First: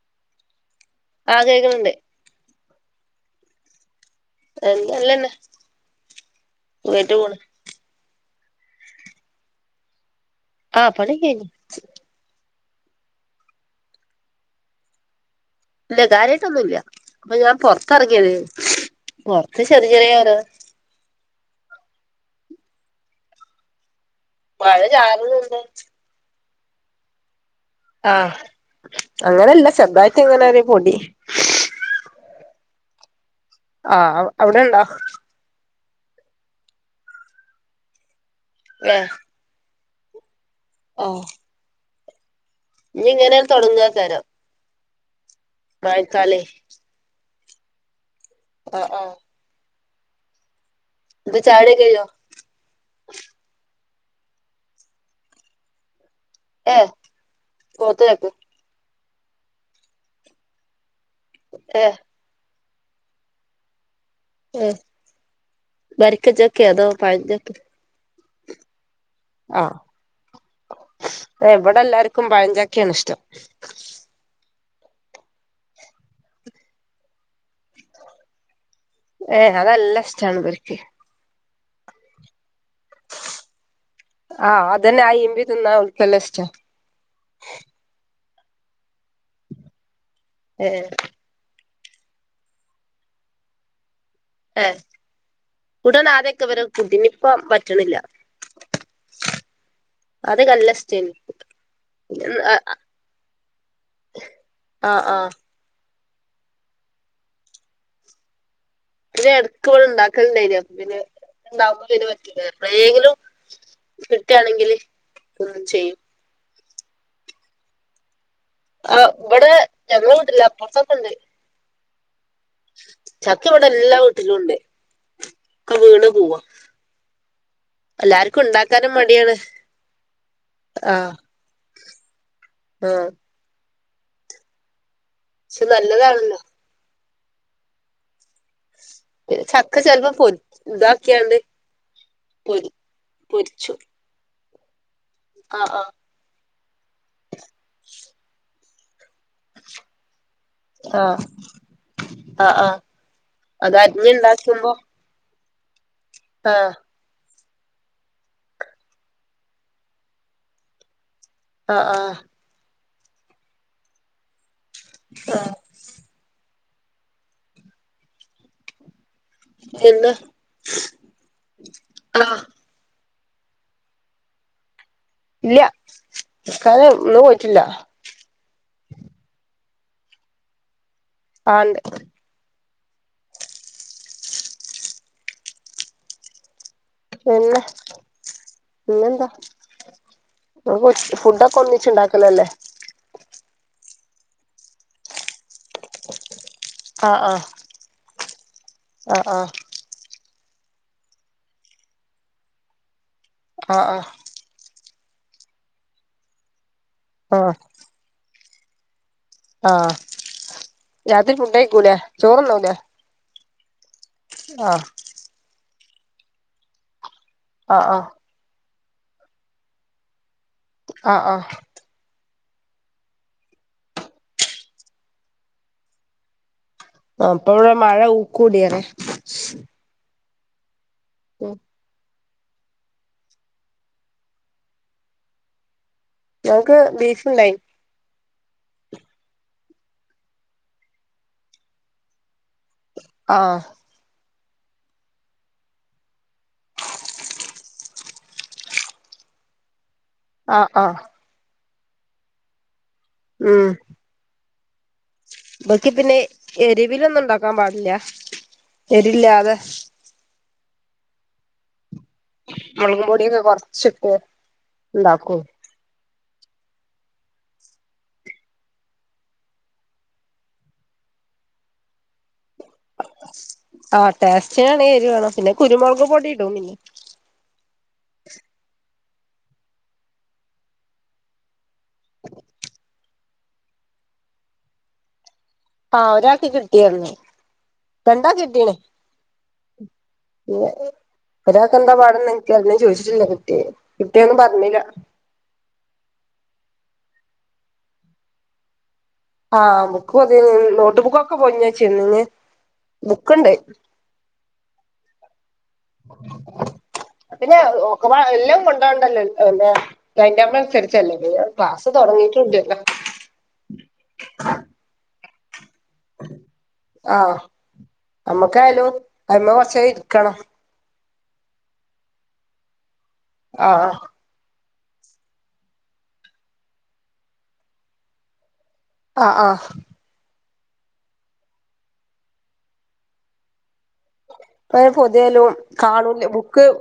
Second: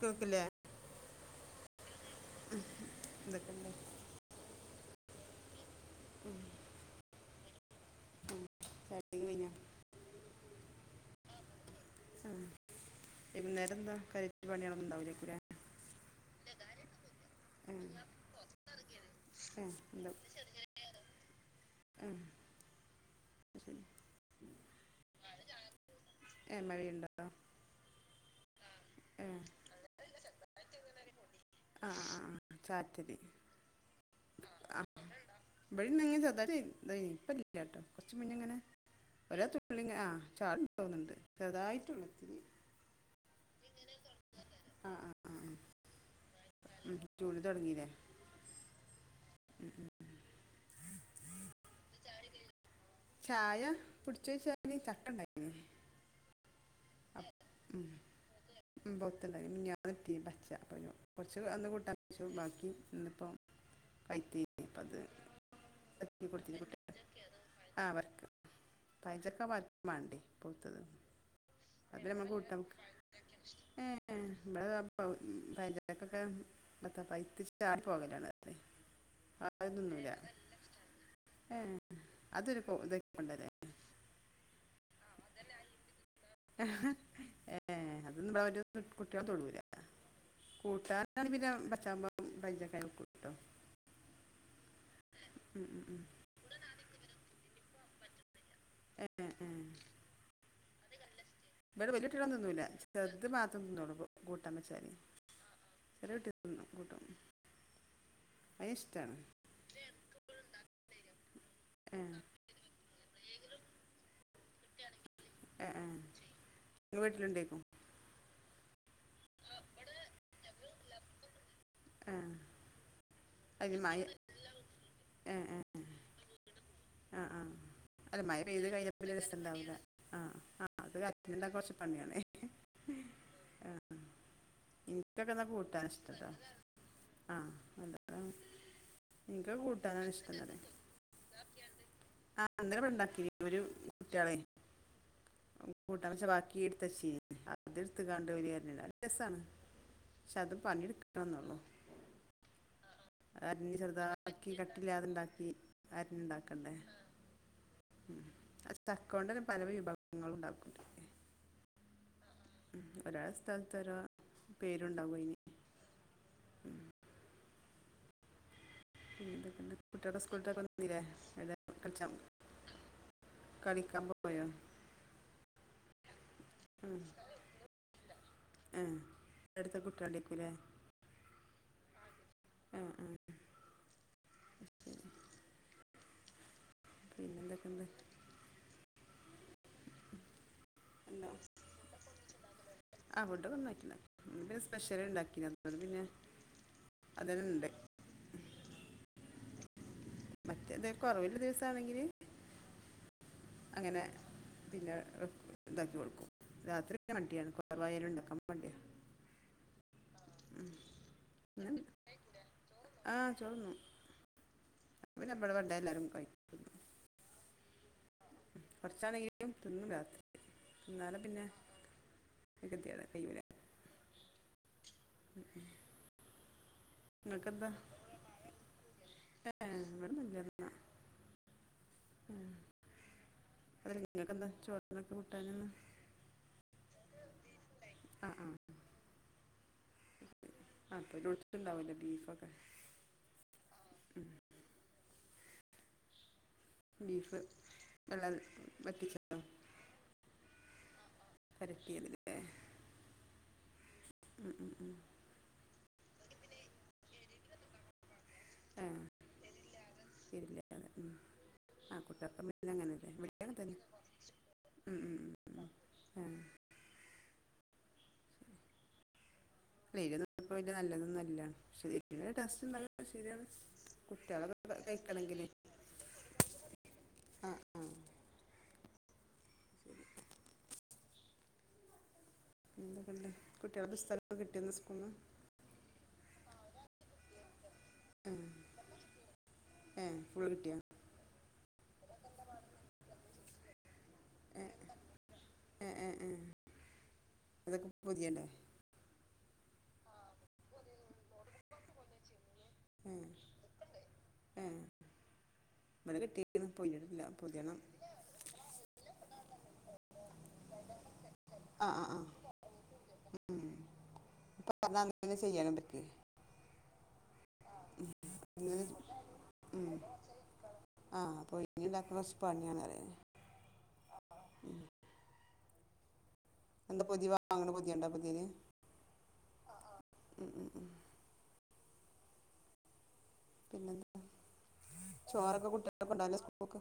കേക്ക്ലേ ആ കേക്കുന്നു. ണ്ട് എന്തൊക്കെയണ്ട് എന്തെനല്ലാണെ ഉം [unintelligible] ഫോണ് [unintelligible] ആ പണിക്കെ കഴിഞ്ഞ്. ഉം വൈകുന്നേരംന്താ കാര്യാട്ട് പണികളൊന്നും ഉണ്ടാവൂല്ലായിരിക്കുലെ. ഇല്ല കാര്യമായിട്ടൊന്നുംല്ല അപ്പൊ ഞാൻ ആ, പൊറത്ത്റങ്ങിയത് പൊറത്ത് ശരി ചെറിയ ചെറിയ ഓരോ ആഹ് അത് ശെരി മഴ ചാറുന്നുണ്ട് ഏഹ് മഴയുണ്ടോ ആ ആഹ അങ്ങനെയല്ല ചെറുതായിട്ട് ഇങ്ങനെ ഒരു പൊടി. ആഹ് ആഹ് ചാറ്റല്. ആഹ് ആ അവിടെണ്ടോ ഇവിടെ ഇങ്ങനെ ചെറുതായിട്ട് പെയ്തു ഇപ്പ ഇല്ല ട്ടോ കൊറച്ചു മുന്നേ ഇങ്ങനെ. ഏഹ ഒരൊ തുള്ളി ഇങ്ങനെ ചാറ് തോന്നുന്നൊണ്ട് ചെറുതായിട്ടേ ഒള്ളൂ ഇത്തിരി. ഇനി ഇങ്ങനെ തൊടങ്ങാ കരം. ആഹ ആഹ് ആഹ് മഴക്കാലൊ ഉം ചൂട് തൊടങ്ങിയില്ലേ. ആഹ് ആഹ് ഉം ഉം നട്ട് ചായോടിയൊക്കെ കഴിഞ്ഞോ ചായ കുടിച്ചോ ചോയിച്ചാല് ചക്ക ഇണ്ടാക്കിയിന്. ഏഹ പോത്ത് ചക്ക പൊത്ത്ണ്ടയ്ന് മിനിഞ്ഞാന്ന് ഇട്ടിന് പച്ച അ കൊറച്ച് അന്ന് ഏഹ് കൂട്ടാൻവച്ചു. ബാക്കി ഇന്നിപ്പോ [unintelligible] ഏഹ് കൊടുത്തി വരിക്കച്ചക്കെ കുട്ടിക് അതോ പഴഞ്ചക്കെ ആ അവർക്ക് പഴം ചക്ക ആഹ് വേണ്ടേ പുഴുത്തത് ഏഹ് ഇവിടെ അമ്മ എല്ലാർക്കും കൂട്ട പഴഞ്ചക്കയാണ് ഇഷ്ടം ഏ ഇമ്മടെ പഴം ചക ഒകൊ മത്ത പൈത്ത [unintelligible] ഏയ് അത് നല്ല ഇഷ്ടമാണ് ഇവർക്ക്. ഏ അതൊരു ഇതൊ കൊണ്ടരെ [unintelligible] ആഹ് അതെന്നെ ആ ഇിമ്പി തന്നൻ ഉൽക്ക് നല്ല ഇഷ്ട. ഏ അത്ഒനും കുട്ടികള് തൊടുല ഏഹ് കൂട്ടാൻ. ഞ പിന്നെ ബച്ചാവുമ്പോ പൈജക്കയാലും കൂട്ടും ട്ടോ എ ഉം ഉം ഉം. കുട്ടാൻ ആദ്യൊക്കെ ഇവര് കുട്ടീന് ഇപ്പം പറ്റ്ണ്ല്ല. ഏ ഏ ആദ്യവൊക്കെ നല്ല ഇഷ് ഇവിടെ വെല്ല്യ കുട്ട്യോളോന്നും തിന്നൂല ചെറുത് മാത്രം തിന്നൂള്ളൂ കൂട്ടാൻ വെച്ചാല് ആഹ് ആഹ് ചെറിയ കുട്ടി തിന്നും കൂട്ടും അയിന് ഇ പിന്നെ ഇടക്ക് ഇവിടെ ഇണ്ടാക്കലുണ്ടായിനി അപ്പ പിന്നെ ഇണ്ടാവുമ്പോ ഏ ഇതിന് പറ്റില്ല എപ്പളെങ്കിലും കിട്ടുകാണെങ്കില് ഒന്നും ഏ ഏ ചെയ്യും നിങ്ങൾ [unintelligible] വീട്ടിലുണ്ടേക്കും ആഹ് ഇവിടെ ഞങ്ങടെ വീട്ടിലില്ല അപ്പൊറത്തൊക്കെ ഉണ്ട് ആഹ് ചക്ക ഇവിടെ എല്ലാ വീട്ടിലും ഉണ്ട് ഒക്കെ വീണ് പോവാ ആഹ് ആഹ് അല്ല എല്ലാർക്കും മഴപെയ്ത് കഴിഞ്ഞാ ഇണ്ടാക്കാനും പിന്നെ മടിയാണ് രസം ഉണ്ടാവില്ല ആഹ് ആഹ് [unintelligible] കൊറച്ച് പണിയാണേ ആഹ് ആഹ് എനിക്കൊക്കെ എന്നാ പക്ഷെ കൂട്ടാൻ ഇഷ്ടം അതാ നല്ലതാണല്ലോ ആഹ് അതാണ് പിന്നെ എനിക്ക് ചക്ക ചെലപ്പോ കൂട്ടാനാണ് ഇഷ്ടം പൊരി എന്ന് പറയുവാ ഇതാക്കിയാണ്ട് ആ പൊരി ഇന്നലെ ഇവിടെ ഉണ്ടാക്കീന് ഒരു പൊരിച്ചു കുട്ടികളെ ആഹ് ആഹ് കൂട്ടാൻ വെച്ച ബാക്കി എടുത്ത് വെച്ചീന് അത് എടുത്തങ്ങാണ്ട് ഓല് [unintelligible] രെസാണ് പക്ഷെ അത് ആഹ് പണിയെടുക്കണോന്നേയുള്ളു ആഹ് ആഹ് അരിഞ്ഞ് അത് ചെറുതാക്കി അരിഞ്ഞുണ്ടാക്കുമ്പോ കട്ടിയില്ലാതെ ഉണ്ടാക്കി അരിഞ്ഞ് ആഹ് ഉണ്ടാക്കണ്ടേ ആഹ് ഉം അത് ചക്ക കൊണ്ട് തന്നെ പല വിഭവങ്ങൾ ഉണ്ടാക്കുന്നുണ്ട് ആഹ് ആഹ് ഉം ഓരോ സ്ഥലത്ത് ഓരോ പേരുണ്ടാവും അതിന് പിന്നെ എന്തൊക്കെണ്ട് എന്ന് കുട്ടികളുടെ സ്കൂളൊക്ക തുറന്നീല്ലേ ആ [unintelligible] കളിക്കാൻ പോയോ ഇല്ല തല്ക്കാലം ഇന്ന് പോയിട്ടില്ല ആഹ് എടുത്ത കുട്ടികൾ ഉണ്ടായിരിക്കൂല്ലേ ആഹ് ഉണ്ട് ആഹ് ആഹ് പിന്നെ പിന്നെന്താ ഫുഡൊക്കെ ഒന്നിച്ചുണ്ടാക്കലല്ലേ ആഹ് ഫുഡൊക്കെ ഒന്നായിട്ട് തന്നെ ഇന്ന് പിന്നെ സ്പെഷ്യല് ഉണ്ടാക്കീന് അത് കൊണ്ട് പിന്നെ ആഹ് ആഹ് അതെല്ലാം ഉണ്ട് ആഹ് ആഹ് മറ്റേത് കൊറവുള്ള ദിവസാണെങ്കില് ആ ആ അങ്ങനെ പിന്നെ ഇതാക്കി കൊടുക്കും രാത്രി പിന്നെ ആ മടിയാണ് കൊറവായാലും ഉണ്ടാക്കാൻ മടിയാ ആഹ് രാത്രി ഫുഡ്‌ കഴിക്കൂലേ ചോറുണ്ണൂല്ലേ ആഹ് ചോറൊണ്ണും ആഹ് [unintelligible] വേണ്ട എല്ലാരും കഴിക്കും ആഹ് ആഹ് കൊറച്ചാണെങ്കിലും തിന്നും രാത്രി ആ അന്നേരം ആ പിന്നെ [unintelligible] കയ്യൂല ഉം ഉം ആഹ് അപ്പ ഇവിടെ മഴ കൂടിയേനെ ആഹ് ഇവിടെ നല്ല മഴയാ ഉം നിങ്ങക്കെന്താ ചോറിനൊക്കെ കൂട്ടാനിന്ന് ഞങ്ങൾക്ക് ബീഫ്ണ്ടായിന്ന് ആഹ് ആഹ് അപ്പൊ [unintelligible] ഉണ്ടാവല്ലോ ബീഫൊക്കെ ആഹ് ഉം ബീഫ് വെള്ളം വറ്റിച്ച് ആഹ് ആഹ് [unintelligible] ഉം ഉം ഉം ഉം [unintelligible] പിന്നെ എരിവിലൊന്നും ഉണ്ടാക്കാൻ പാടില്ല ആഹ് എരില്ലാതെ [unintelligible] ഉം ആഹ് കുട്ടപ്പംവീട്ടിൽഅങ്ങനെല്ലെ [unintelligible] ഉണ്ടാക്കോ ആഹ് വേറൊന്നു ഇല്ല നല്ലതൊന്നു ഇല്ല പക്ഷെ [unintelligible] ശരിയാണ് ആ കുട്ട്യാള് ടേസ്റ്റിനാണെങ്കി എരിവ് വേണം കഴിക്കണെങ്കിലേ പിന്നെ കുരുമുളക് പൊടി ഇടും പിന്നെ ആ ശരി [inaudible] എന്തൊക്കെണ്ട് കുട്ട്യാളെ പുസ്തകൊക്കെ കിട്ടിയൊന്ന് സ്കൂളീന്ന് ആഹ് ഒരാക്ക് കിട്ടിയാരുന്നു ആ രണ്ടാക്ക് കെട്ടീണ് ഏ ഫുൾ കിട്ടിയോ ഒരാൾക്കെന്താ പാടെന്ന് [unintelligible] ഞാൻ ചോദിച്ചിട്ടില്ല കിട്ടിയെ കുട്ടിയൊന്നും പറഞ്ഞില്ല ഏഹ് ഏഹ് ഏഹ് അതൊക്കെ പൊതിയണ്ടേ ആഹ് ബുക്ക് പൊതിയണം നോട്ട് ബുക്കൊക്കെ പൊതിഞ്ഞെച്ചിണ് ഏഹ് ഏഹ് [unintelligible] കിട്ടിക്ക്ണ് പൊതിഞ്ഞിട്ടില്ല പിന്നെ പൊതിയണം എല്ലാം കൊണ്ടോ പോണ്ടല്ലോ ല്ലേ ടൈം ടേബിൾ അനുസരിച്ചല്ലേ ക്ലാസ് തുടങ്ങിയിട്ടുണ്ട് ഉം അപ്പൊ പറഞ്ഞാ [unintelligible] അങ്ങനെ ചെയ്യാനും പറ്റുവെയ് ആഹ് അങ്ങനെ നമ്മക്കായാലും അയിമേ കുറച്ചേരം ഇരിക്കണം ആഹ് [unintelligible] ആഹ് എന്താ പൊതി വാങ്ങണ പൊതിയൊണ്ട പൊതിയല് ആഹ് ആഹ് ഉം ഉം ഉം പിന്നെന്ത പൊതിയലും കാണൂല്ല ബുക്ക് സ്കൂൾക്ക്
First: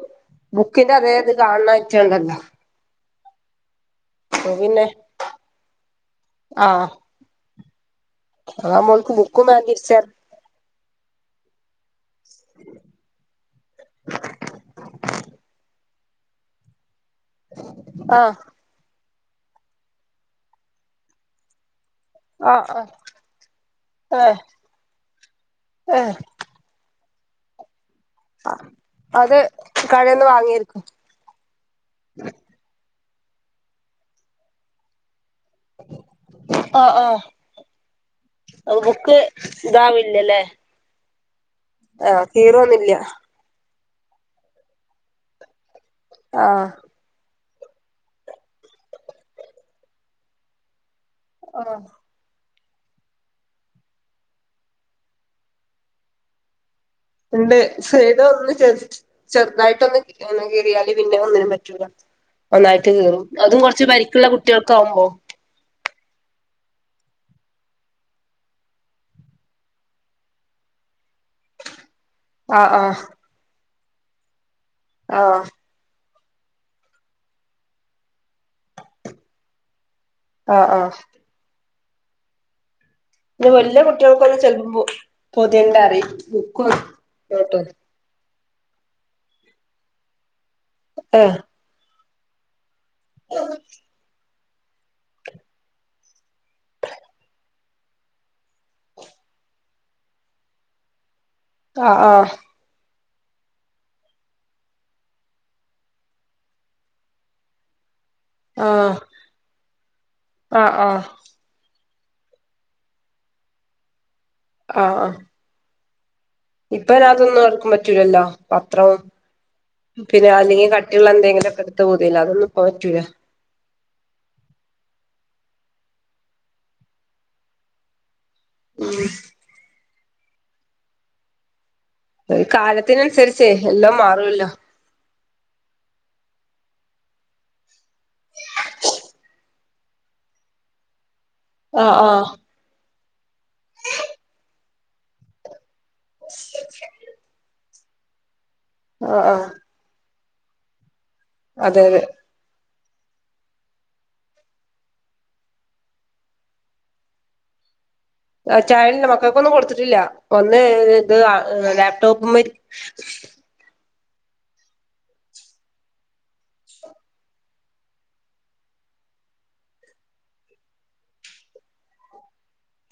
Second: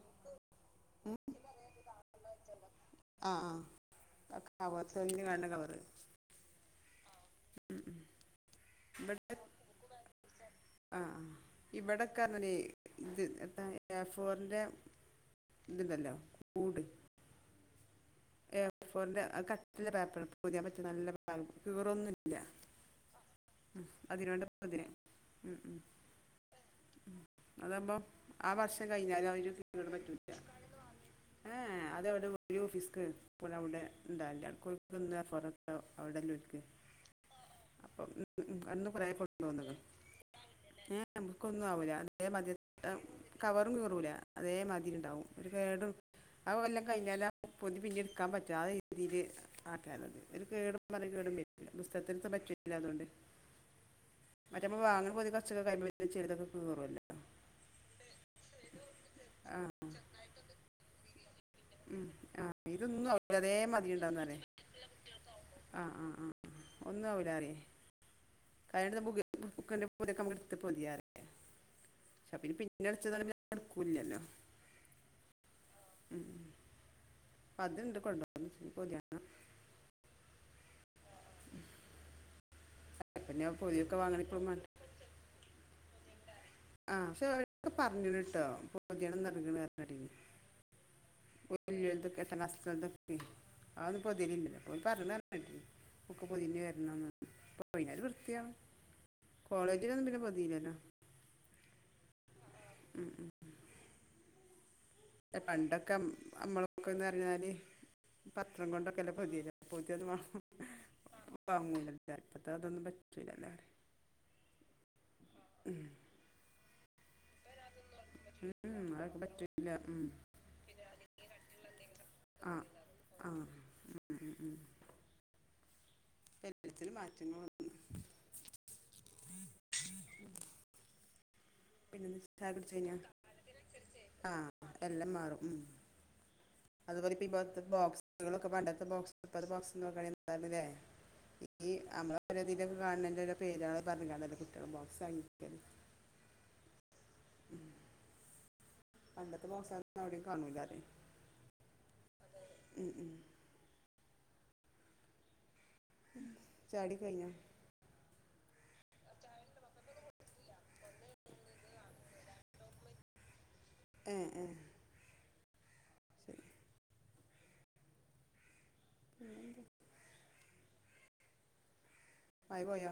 ബുക്കിന്റെ അതെ ഇത് കാണണ ഐറ്റണ്ടല്ലോ ആഹ് അപ്പൊ ആഹ് പിന്നെ [unintelligible] കവറ് ആഹ് അതാകുമ്പോ ഓല്ക്ക് ബുക്കും [unintelligible] ആഹ് ആഹ് ഇവിടെ [unintelligible] ഏഫോറിന്റെ ഇതുണ്ടല്ലോ കൂട് ആഹ് ഏഫോറിന്റെ ആ കട്ടിയുള്ള പേപ്പറ് പൊതിയാൻ പറ്റിയ നല്ല പേപ്പറ് കീറൊന്നുല്ല ആഹ് [unintelligible] ഏഹ് ഉം ഉം ഏഹ് ഉം അതാവുമ്പോ ആ വർഷം കഴിഞ്ഞാലും അത് അയിനൊരു [unintelligible] പറ്റൂല കടേന്ന് വാങ്ങിയായിരിക്കും ഏഹ് അതവിടെ [unintelligible] [unintelligible] അവിടെല്ലോൽക്ക് ആഹ് ആഹ് അപ്പൊ അത് അന്ന് കൊറെ ബുക്ക് കൊണ്ട് വന്ന് ഇതാവില്ലല്ലേ ഏഹ് ബുക്കൊന്നും ആവൂല ആഹ് അതേ മാതിരി ഇട്ട. കീറൊന്നില്ല കവറും കീറൂല അതേമാതിരി ഇണ്ടാവും ഒരു കേട് ആഹ് അവല്ലാ. കഴിഞല് പൊതി പിന്നിം ഇട്ക്കാം പറ്റും ആഹ് രീതില് ആക്കി യാലോന്ന് ഒര് കേടും. [unintelligible] ആഹ് പുസ്തകത്തി [unintelligible] അതോണ്ട്. മറ്റേ മ്മ വാങ്ങിണേ പൊതി കൊറച്ചൊക്കെ [unintelligible] കീറൊല്ലോ. ഇണ്ട് സൈടൊന്ന് ചെ ചെ ആ ചെറുതായിട്ടൊന്ന് കീറിയാല് പിന്നെ ഒന്നിനും പറ്റൂല. ഉം, ആ ഒന്നായിട്ട് ഇതൊന്നും കീറും ആവില്ല അതേ അതും കൊറച്ച് പരിക്കുള്ള കുട്ടേലക്കാവുമ്പോ. ആഹ് ആഹ് ആഹ് ഒന്നുആവൂലറിയേ. കഴിഞ്ഞ ആഹ് ആഹ് [unintelligible] [unintelligible] ക്കൂല്ലല്ലോ. ആഹ്. ഉം അത്ണ്ട് കൊണ്ട് പൊതാനെ. ആഹ് ആഹ്. പ്പൊ പിന്നെ വല്യേ പൊതിയൊക്കെ കുട്ടേൾക്കൊന്നും വാങ്ങണിപ്പോഴും ചെലുമ്പോ പൊത്യേണ്ടറിം. ആഹ് പക്ഷേ ക്ക പറഞ്ഞക്ക്ണ് ട്ട പൊതിയെണം [unintelligible] ഹ്. [unintelligible] [unintelligible] ബുക്ക് പൊതിഞ വരണം ന്നറഞ് പൊയിഞ്ഞ ഒരു വൃത്തിയാവും കോളേജിലൊന്നും പിന്നെ പൊതീലല്ലോ. ആഹ് ആഹ്. ആഹ് ഉം ഉം. [unintelligible] പണ്ടൊക്കെ അമ്മളൊക്കെന്നറഞ്ഞാല്. പത്രം ആഹ് കൊണ്ടൊക്കെല്ലെ പോതിലെ പൊതിയോന്നും ആഹ് ആഹ് [unintelligible] വാങ്ങുല ഇപ്പത്തതൊന്നും പറ്റൂലല്ലോ അവടെ. ആഹ് ആഹ്. ഉം. ഇപ്പതന്നും ആർക്കും പറ്റൂലല്ലോ ഉം, പത്രം. അതൊക്കെ പറ്റൂല ഉം. പിന്നെ അല്ലെങ്കി കട്ടിള്ളന്തെങ്കിലൊ ക്കെടുത്ത് പൊതില്ലോ അതൊന്നും പ്പൊ പറ്റൂല. ആഹ്. ഉം ഉം ഉം. എല്ലചിനും മാറ്റങ്ങള് വന്ന് ഉം പിന്നെന്താ ഒരു ചായകുടിച്ചയ്ഞ്ഞ കാലത്തിനനുസരിച്ചേ എല്ലാം [inaudible] മാറുമല്ലോ ആഹ്. എല്ലാം മാറും ഉം അതുപോലെ ഇപ്പോ ഇപ്പോത്തെ ബോക്സ്. ളൊക്കെ പണ്ടത്തെ ബോക്സ് [unintelligible] ആഹ് ആഹ് [unintelligible] പറഞ്കാണ്ട് കുട്ടേള് ബോക്സാങ്ങിക്കണേയ്. [unintelligible] ആഹ് പണ്ടത്തെ ആഹ് മോസള്ന്നും എവിടിം കാണൂലാലെ. അതെ അതെ. അതെ അതേ ഉം ഉം. ചാടിക്കയിഞ്ഞ. ആഹ് ചായിടില്ല മക്കൾക്കൊന്നും കൊടുത്തിട്ടില്ല ഒന്ന് ഇത് ലാപ്ടോപ്പ്മ്മെരി ഏഹ് ഏഹ്. ശരി വേറെന്താ? മയ പോയോ?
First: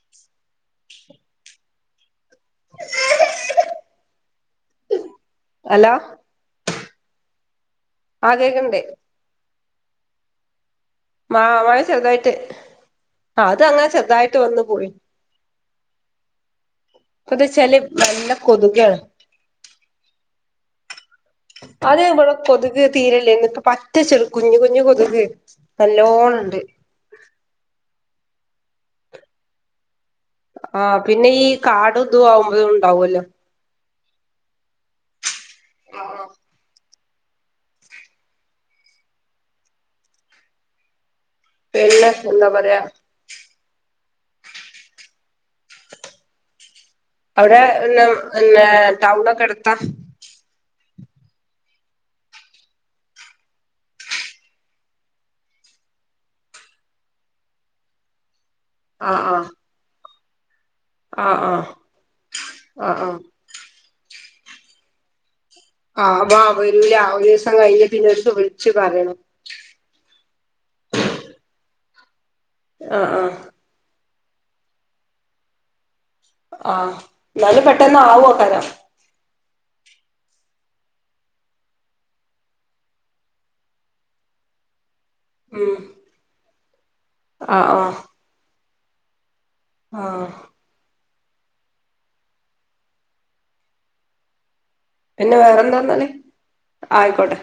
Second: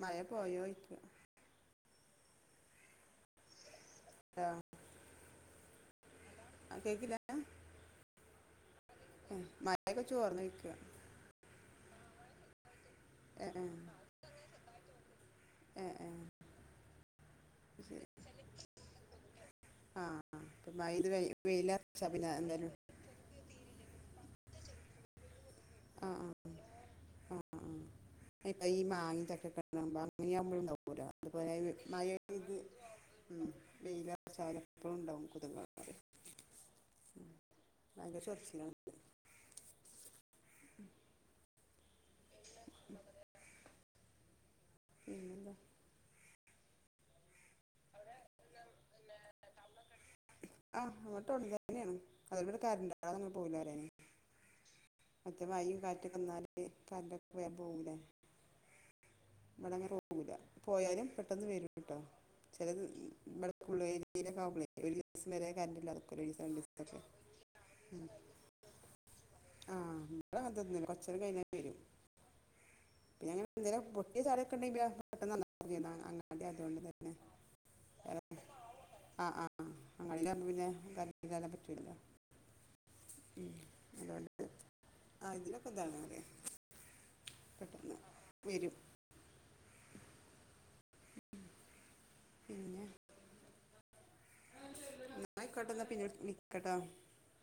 മയ പോയോ ചോയ്ക്ക. Hello hello. ആഹ് കേക്കില്ല. ആഹ് കേക്കണ്ട് മഴയൊക്കെ ചോർന്ന് ചോയ്ക്ക മ മഴ ചെറുതായിട്ട് ഏ അത് അങ്ങനെ ചെറുതായിട്ട് വന്നു പോയി ഏഹ് ഏഹ് ഇപ്പൊന്ന് വെച്ചാല് നല്ല കൊതുകാ ആഹ് ആഹ് വെയില അർച്ചാൽ പിന്നെ എന്തായാലും തീരല്ലേ ഇല്ലായിരുന്ന് പറ്റ ചെറ കുഞ് കുഞ്ഞ് കൊതുക് ആ ആ നല്ലോണം ഇണ്ട് ആ ആ [unintelligible] ഈ മാങ്ങി ചക്കെക്കെ ആഹ് പിന്നെ ഈ കാടും ഇതും ആവുമ്പോഴും ഉണ്ടാവുമല്ലോ [unintelligible] ഈ സാധനം എപ്പോളും ഉണ്ടാവും കെതുകാള് ഭയങ്കരം ചെറിച്ചിലാണ് പിന്നെഎന്താ പറയാ പിന്നെന്താ അവിടെ പിന്നെ പിന്നെ ടൗൺ ഒക്കെ എടുത്താ ആഹ് ഞങ്ങൾ ടൗണിൽ തന്നെയാണ് അത് കെണ്ട് കരാന്റ് വല്ലാതെ അങ്ങനെ പോകില്ലല്ലോ മറ്റേ മഴയും കാറ്റൊക്കെ വന്നാല് കറന്റ് ഒക്കെ വേഗം പോകൂല്ലെ ആഹ് ആഹ് ഇവടെ ഇങ്ങന്നെ പോകൂല പോയാലും ആഹ് പെട്ടെന്ന് ആഹ് വരും കേട്ടോ ചിലത് ആഹ് ആഹ് ഇബടെ ഉള്ളേരിയിലെക്കെ ആകുമ്പോൾ ഒരു ദിവസംവരെ കരണ്ട് ഇല്ലാതെ നിക്കെല്ലോ ആഹ് ഒരീസം വാ രണ്ടീസം വരൂല ഒക്കെ ഒരു ദിവസം കഴിഞ്ഞ് ഉം പിന്നെ ഓര്ക്ക് വിളിച്ചു പറയണം ആഹ് ഇവിടെ തന്നെ കുറച്ചുനേരം കഴിഞ്ഞാൽ വരും ആഹ് ആഹ് [unintelligible] ഈ സാധനം ഒക്കെ ഉണ്ടകിൽ പെട്ടന്ന് [unintelligible] അതെ അതുകൊണ്ട് ആഹ് തന്നെ എന്നാലും പെട്ടെന്ന് ആഹ് ആവോക്കാരം ആഹ് ആ അങ്ങടിആകുബോ പിന്നെ കാരണ്ട് ഇല്ലാതെ പറ്റൂലല്ലോ ഉം അതുപോല്ലെ ആ ഇതിനലൊക്കെ ഉം ഇതാണ്ന് പറയാ ആഹ് ആഹ് പെട്ടെന്ന് വരും ആഹ് പിന്നെ പിന്നെ എന്നായിക്കോട്ടേ പിനെ വേറെന്താന്നാല് വിളിക്കാട്ടോ ആയിക്കോട്ടെ